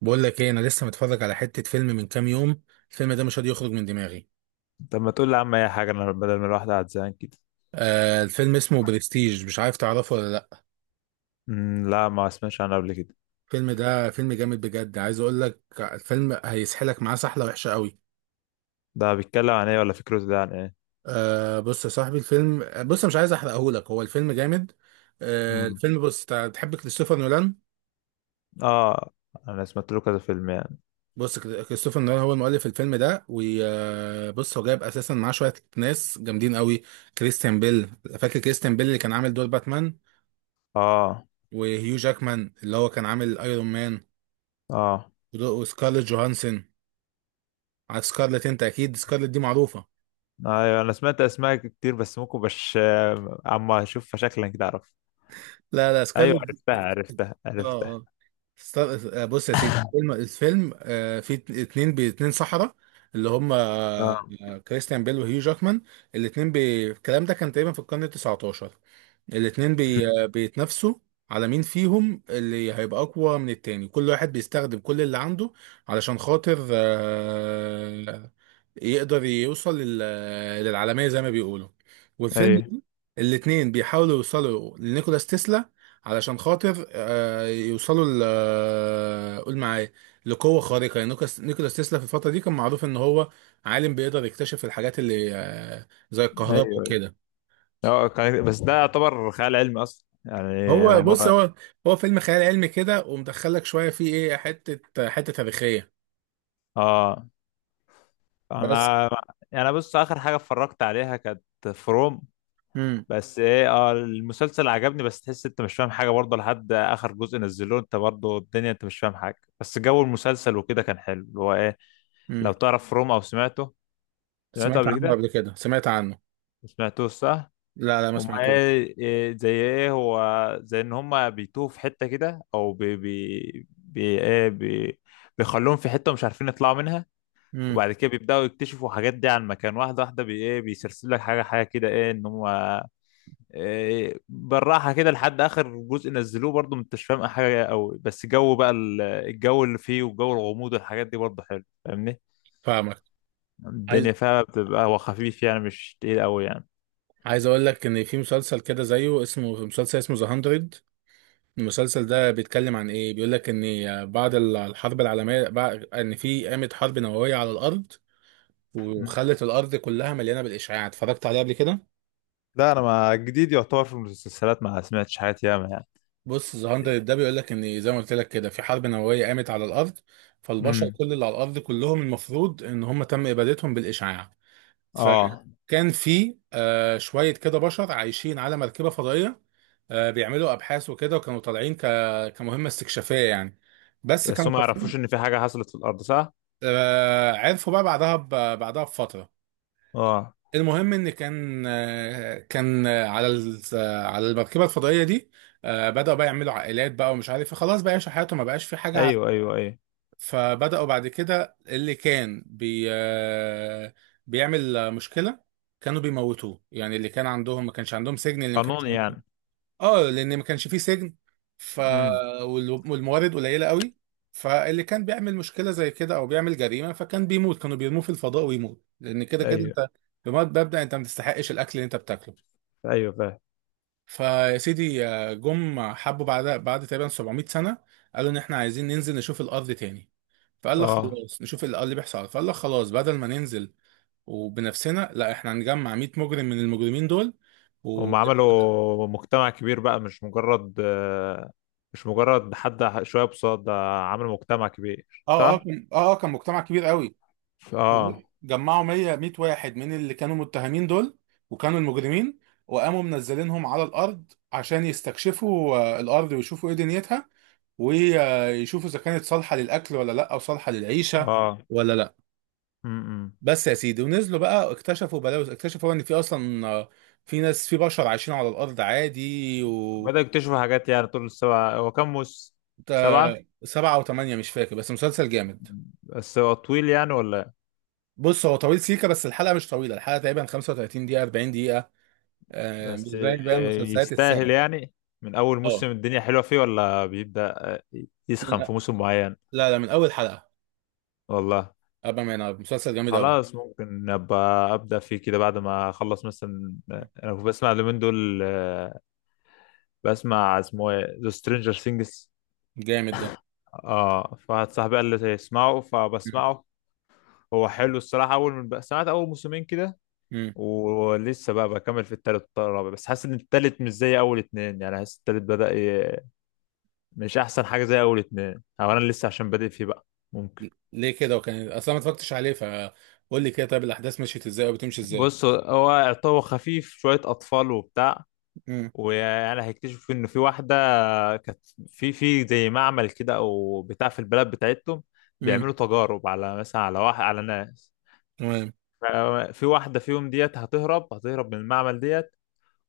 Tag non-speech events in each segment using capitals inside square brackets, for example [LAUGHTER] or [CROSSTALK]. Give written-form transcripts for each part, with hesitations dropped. بقول لك ايه، انا لسه متفرج على حتة فيلم من كام يوم. الفيلم ده مش راضي يخرج من دماغي. طب ما تقول لي يا عم اي حاجه، انا بدل ما الواحد قاعد زهقان كده. آه، الفيلم اسمه برستيج، مش عارف تعرفه ولا لا؟ لا، ما سمعتش عنه قبل كده. الفيلم ده فيلم جامد بجد. عايز اقول لك، الفيلم هيسحلك معاه سحلة وحشة قوي. ده بيتكلم عن ايه، ولا فكرته ده عن ايه؟ آه، بص يا صاحبي، الفيلم، بص، مش عايز احرقه لك، هو الفيلم جامد. آه، امم الفيلم، بص، تحب كريستوفر نولان؟ اه، انا سمعت له كذا فيلم يعني. بص، كريستوفر نولان هو المؤلف الفيلم ده، وبص هو جايب اساسا معاه شوية ناس جامدين قوي. كريستيان بيل. فاكر كريستيان بيل اللي كان عامل دور باتمان؟ اه، وهيو جاكمان اللي هو كان عامل ايرون مان. اه، وسكارلت جوهانسون. عارف سكارلت؟ انت اكيد سكارلت دي معروفه. ايوه، انا سمعت اسماء كتير، بس ممكن بش آه، اما اشوف شكلا كده اعرف. لا لا، ايوه، سكارلت. عرفتها، عرفتها، اه. عرفتها. اه. است- بص يا سيدي، الفيلم فيه اتنين باتنين سحرة، اللي هم، اه. كريستيان بيل وهيو جاكمان. الاتنين الكلام ده كان تقريبا في القرن ال 19. الاتنين بي... أمم، آه، بيتنافسوا على مين فيهم اللي هيبقى أقوى من التاني. كل واحد بيستخدم كل اللي عنده علشان خاطر يقدر يوصل للعالمية زي ما بيقولوا. والفيلم ايوه، ده، الاتنين بيحاولوا يوصلوا لنيكولاس تسلا علشان خاطر يوصلوا ل آه، قول معايا، لقوة خارقة. يعني نيكولاس تسلا في الفترة دي كان معروف ان هو عالم بيقدر يكتشف الحاجات اللي، زي الكهرباء ايوه، ايوه. وكده. اه، بس ده يعتبر خيال علمي اصلا يعني هو هم. بص هو هو فيلم خيال علمي كده، ومدخلك شوية فيه، ايه، حتة حتة تاريخية. اه، بس. انا يعني بص، اخر حاجه اتفرجت عليها كانت فروم. امم بس ايه اه المسلسل عجبني، بس تحس انت مش فاهم حاجه برضه لحد اخر جزء نزلوه، انت برضه الدنيا انت مش فاهم حاجه، بس جو المسلسل وكده كان حلو، اللي هو ايه، لو امم تعرف روم او سمعته. سمعته سمعت قبل عنه كده، قبل كده، سمعت عنه. ما سمعتوش صح؟ لا لا، ما هما سمعتوش. ايه، إيه زي ايه هو، زي ان هما بيتوه في حته كده، او بي بي, بي ايه بي بيخلوهم في حته مش عارفين يطلعوا منها. امم. وبعد كده بيبداوا يكتشفوا حاجات دي عن مكان، واحده واحده، بي ايه بيسلسل لك حاجه حاجه كده، ايه ان هم إيه، بالراحة كده لحد آخر جزء نزلوه، برضو انت مش فاهم حاجة قوي، بس جو بقى الجو اللي فيه والجو الغموض والحاجات دي برضو حلو، فاهمني. فاهمك. عايز الدنيا فيها بتبقى هو خفيف يعني مش تقيل قوي يعني. عايز اقول لك ان في مسلسل كده زيه، اسمه مسلسل، اسمه ذا 100. المسلسل ده بيتكلم عن ايه؟ بيقول لك ان بعد الحرب العالميه، بعد ان في قامت حرب نوويه على الارض مم. وخلت الارض كلها مليانه بالاشعاع. اتفرجت عليه قبل كده؟ لا، انا ما جديد يعتبر في المسلسلات، ما سمعتش حاجات ياما يعني. بص، ذا 100 ده بيقول لك ان زي ما قلت لك كده، في حرب نوويه قامت على الارض. فالبشر، امم. كل اللي على الارض كلهم، المفروض ان هم تم ابادتهم بالاشعاع. اه. فكان في، شويه كده، بشر عايشين على مركبه فضائيه. آه، بيعملوا ابحاث وكده، وكانوا طالعين كمهمه استكشافيه يعني. بس بس كانوا هم ما يعرفوش ان طالعين. في حاجة حصلت في الارض صح؟ عرفوا بقى بعدها بعدها بفترة. اه، المهم ان كان على المركبة الفضائية دي. آه، بدأوا بقى يعملوا عائلات بقى ومش عارف إيه. خلاص بقى يعيشوا حياتهم، ما بقاش في حاجة ايوه، ايوه، ايوه. فبدأوا بعد كده اللي كان بي آه، بيعمل، مشكلة، كانوا بيموتوه. يعني اللي كان عندهم ما كانش عندهم سجن، اللي ما كانش قانوني عندهم. يعني. اه، لان ما كانش فيه سجن. ف امم. والموارد قليله قوي. فاللي كان بيعمل مشكله زي كده او بيعمل جريمه فكان بيموت، كانوا بيرموه في الفضاء ويموت، لان كده كده ايوه، انت، بمبدا مبدأ انت ما تستحقش الاكل اللي انت بتاكله. ايوه، فاهم. فيا سيدي، آه، جم حبوا بعد تقريبا 700 سنه، قالوا ان احنا عايزين ننزل نشوف الارض تاني. فقال لك اه، خلاص، نشوف الارض اللي بيحصل. فقال لك خلاص، بدل ما ننزل وبنفسنا، لا، احنا هنجمع 100 مجرم من المجرمين دول و... هم عملوا مجتمع كبير بقى، مش مجرد مش مجرد حد شوية بصاد ده، عملوا مجتمع كبير اه، اه، صح؟ كان مجتمع كبير قوي. اه، جمعوا 100 واحد من اللي كانوا متهمين دول، وكانوا المجرمين، وقاموا منزلينهم على الارض عشان يستكشفوا، الارض، ويشوفوا ايه دنيتها، ويشوفوا اذا كانت صالحه للاكل ولا لا، او صالحه للعيشه اه. ولا لا. امم. بس يا سيدي، ونزلوا بقى، اكتشفوا بلاوز. اكتشفوا ان في اصلا، في ناس، في بشر عايشين على الارض عادي، و بدأوا يكتشفوا حاجات يعني، طول السبعة هو كام موسم؟ سبعة؟ سبعة وثمانية، مش فاكر، بس مسلسل جامد. بس هو طويل يعني ولا إيه؟ بص هو طويل سيكا، بس الحلقة مش طويلة. الحلقة تقريبا 35 دقيقة، 40. آه، مش بس زي باقي مسلسلات يستاهل الساعة. يعني، من أول اه. موسم الدنيا حلوة فيه، ولا بيبدأ من يسخن في موسم معين؟ لا لا، من أول حلقة. والله. أبا ما ينام، مسلسل جامد أوي. خلاص، ممكن أبقى أبدأ فيه كده بعد ما أخلص مثلا. أنا كنت بسمع اليومين دول، بسمع اسمه ايه ذا سترينجر سينجز. جامد ده. اه، فواحد صاحبي قال لي اسمعه مم. فبسمعه. هو حلو الصراحة، أول من بقى سمعت أول موسمين كده. مم. ولسه بقى بكمل في التالت والرابع، بس حاسس إن التالت مش زي أول اتنين يعني، حاسس التالت بدأ مش أحسن حاجة زي أول اتنين، أو أنا لسه عشان بادئ فيه بقى، ممكن. ليه كده وكان أصلا ما اتفرجتش عليه؟ فقول لي كده، طيب الأحداث مشيت إزاي أو بتمشي إزاي؟ بص هو خفيف شوية أطفال وبتاع، مم. ويعني هيكتشفوا ان في واحده كانت، في زي معمل كده او بتاع في البلد بتاعتهم، بيعملوا مم. تجارب على مثلا على واحد على ناس، تمام. في واحده فيهم ديت هتهرب هتهرب من المعمل ديت،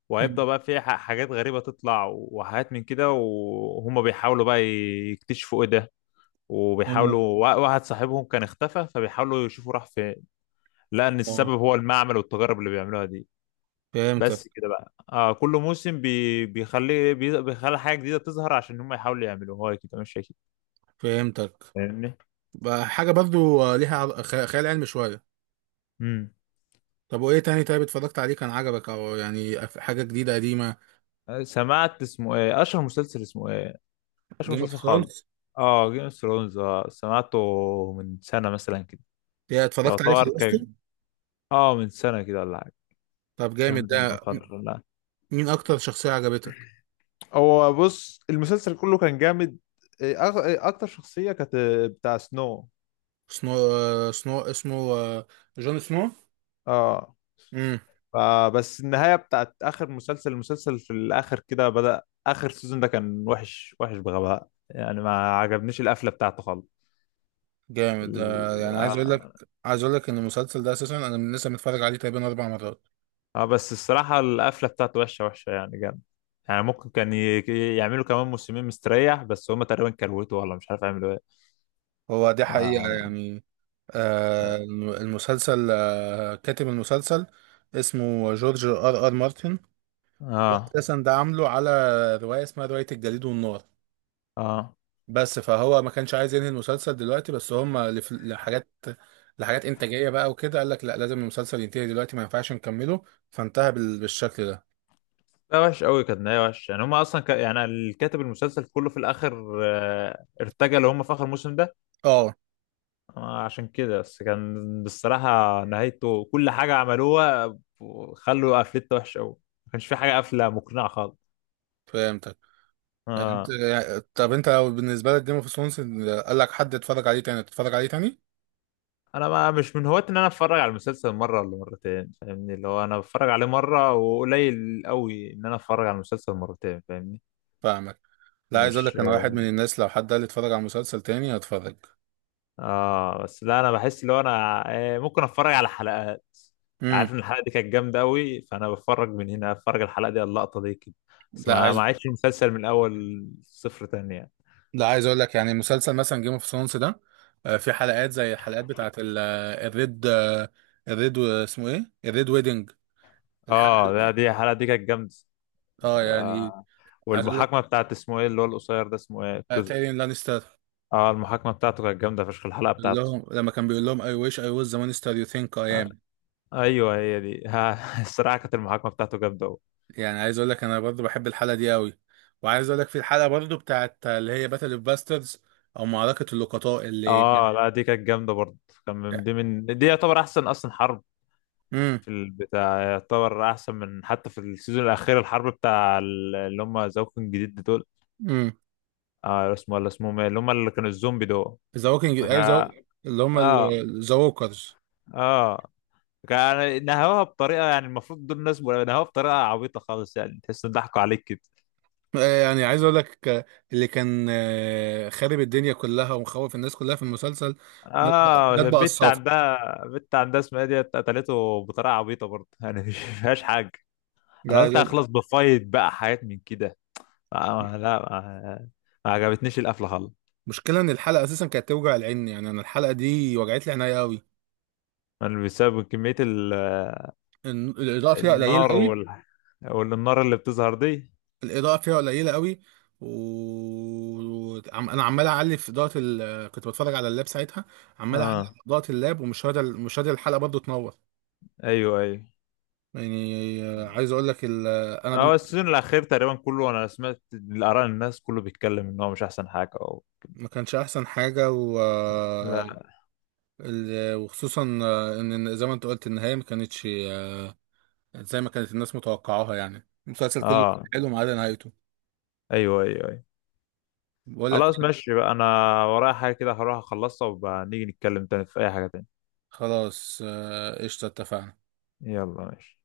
وهيبدأ مم. بقى في حاجات غريبة تطلع وحاجات من كده، وهم بيحاولوا بقى يكتشفوا ايه ده، وبيحاولوا تمام. واحد صاحبهم كان اختفى، فبيحاولوا يشوفوا راح فين لأن آه. السبب هو المعمل والتجارب اللي بيعملوها دي. فهمتك. بس كده بقى كل موسم بيخلي بيخلي حاجة جديدة تظهر، عشان هم يحاولوا يعملوها كده مش أكيد، فهمتك فاهمني. بقى. حاجة برضو، ليها خيال علمي شوية. امم. طب وإيه تاني؟ طيب اتفرجت عليه، كان عجبك، أو يعني، حاجة جديدة قديمة؟ سمعت اسمه ايه أشهر مسلسل اسمه ايه، أشهر جيم اوف مسلسل ثرونز. خالص. اه، جيم اوف ثرونز، اه، سمعته. من سنة مثلا كده. اتفرجت عليه، يعتبر كان، خلصته. اه، من سنة كده ولا حاجة. طب جامد كام ده من ده. فترة، لا. مين أكتر شخصية عجبتك؟ هو بص المسلسل كله كان جامد، إيه، أغ- إيه، اكتر شخصية كانت بتاع سنو. سنو، اسمه، جون سنو. اه. امم. فبس النهاية بتاعت آخر المسلسل في الآخر كده، بدأ آخر سيزون ده كان وحش وحش بغباء يعني، ما عجبنيش القفلة بتاعته خالص. جامد. آه، ال- يعني عايز اقول لك، آه عايز اقول لك ان المسلسل ده اساسا، انا من لسه متفرج عليه تقريبا اربع مرات. بس الصراحة القفلة بتاعته وحشة وحشة يعني جامد. يعني ممكن كان يعملوا كمان موسمين مستريح، بس هما تقريبا كروته ولا مش عارف يعملوا ايه. هو دي حقيقة ما- يعني. اه، المسلسل، آه، كاتب المسلسل اسمه جورج ار ار مارتن. ده اه، اساسا ده عامله على رواية، اسمها رواية الجليد والنار. آه. بس فهو ما كانش عايز ينهي المسلسل دلوقتي، بس هم لحاجات، لحاجات انتاجية بقى وكده، قال لك لا، لازم المسلسل ينتهي دلوقتي، ما ينفعش نكمله. فانتهى بالشكل ده. لا وحش قوي كانت نهاية وحش يعني، هما اصلا يعني الكاتب المسلسل كله في الاخر ارتجل، هما في اخر موسم ده اه، عشان كده بس كان بصراحة نهايته كل حاجة عملوها خلوا قفلته وحشة أوي، ما كانش في حاجة قافلة مقنعة خالص. فهمتك. يعني انت آه. طب انت لو بالنسبه لك جيم اوف ثرونز، قال لك حد اتفرج عليه تاني، تتفرج عليه تاني؟ أنا ما مش من هواة إن أنا أتفرج على المسلسل مرة ولا مرتين، فاهمني اللي هو أنا بتفرج عليه مرة، وقليل أوي إن أنا أتفرج على المسلسل مرتين، فاهمني. فاهمك. لا، عايز اقول مش لك، انا واحد من الناس لو حد قال لي اتفرج على مسلسل تاني، هتفرج. اه، بس لا انا بحس اللي هو انا ممكن اتفرج على حلقات. امم. عارف ان الحلقه دي كانت جامده قوي، فانا بتفرج من هنا، اتفرج على الحلقه دي على اللقطه دي كده. بس لا ما عايز عادش المسلسل من الاول صفر تاني يعني. لا، عايز اقول لك يعني مسلسل مثلا جيم اوف ثرونز ده، آه، في حلقات زي الحلقات بتاعت الريد، اسمه ايه، الريد ويدنج، اه، الحلقه. لا دي الحلقه دي كانت جامده. اه، يعني آه، عايز اقول لك، والمحاكمه بتاعت اسمه ايه اللي هو القصير ده اسمه ايه الكز. تايرين لانستر، اه، المحاكمه بتاعته كانت جامده فشخ الحلقه اللي بتاعته. هم لما كان بيقول لهم I wish I was the monster you think I آه، am. ايوه هي دي [LAUGHS] ها، الصراحه كانت المحاكمه بتاعته جامده قوي. يعني عايز اقول لك انا برضو بحب الحلقه دي قوي، وعايز اقول لك في الحلقه برضو بتاعت اللي هي باتل اوف باسترز، او معركه اللقطاء اللي. اه، لا دي كانت جامده برضه. كان من دي يعتبر احسن اصلا حرب امم في البتاع، يعتبر احسن من حتى في السيزون الاخير الحرب بتاع اللي هم زوكن جديد دول. امم اه، اسمه ولا اسمهم ايه اللي هم اللي كانوا الزومبي دول. ذا ووكينج، ايوه، كا- اللي هم اه، ذا ووكرز. اه، كان نهوها بطريقه يعني، المفروض دول الناس نهوها بطريقه عبيطه خالص يعني تحس ان ضحكوا عليك كده. آه، يعني عايز اقول لك، اللي كان، خارب الدنيا كلها ومخوف الناس كلها في المسلسل، مات بقى، اه، مات بقى الصافي. البت عندها اسمها إيه دي قتلته بطريقه عبيطه برضه يعني مش فيهاش حاجه. انا لا قلت لا، هخلص بفايت بقى حاجات من كده، آه لا ما عجبتنيش القفله خالص. المشكله ان الحلقه اساسا كانت توجع العين. يعني انا الحلقه دي وجعت لي عينيا قوي. بسبب كميه الاضاءه فيها قليله النار قوي. والنار اللي بتظهر دي. الاضاءه فيها قليله قوي، و انا عمال اعلي في اضاءه كنت بتفرج على اللاب ساعتها، عمال اعلي اه، في اضاءه اللاب، ومش راضي، مش راضي الحلقه برضو تنور. ايوه، ايوه، يعني عايز اقول لك انا هو السيزون الاخير تقريبا كله، انا سمعت الاراء الناس كله بيتكلم ان هو مش احسن حاجه ما كانش احسن حاجه لا. وخصوصا ان زي ما انت قلت النهايه ما كانتش زي ما كانت الناس متوقعاها. يعني المسلسل كله كان اه، حلو، ما عدا نهايته. ايوه، ايوه، ايوه. بقول لك خلاص ماشي بقى، انا ورايا حاجه كده، هروح اخلصها وبقى نيجي نتكلم تاني في اي حاجه تاني. خلاص، آه، قشطه، اتفقنا. يلا ماشي.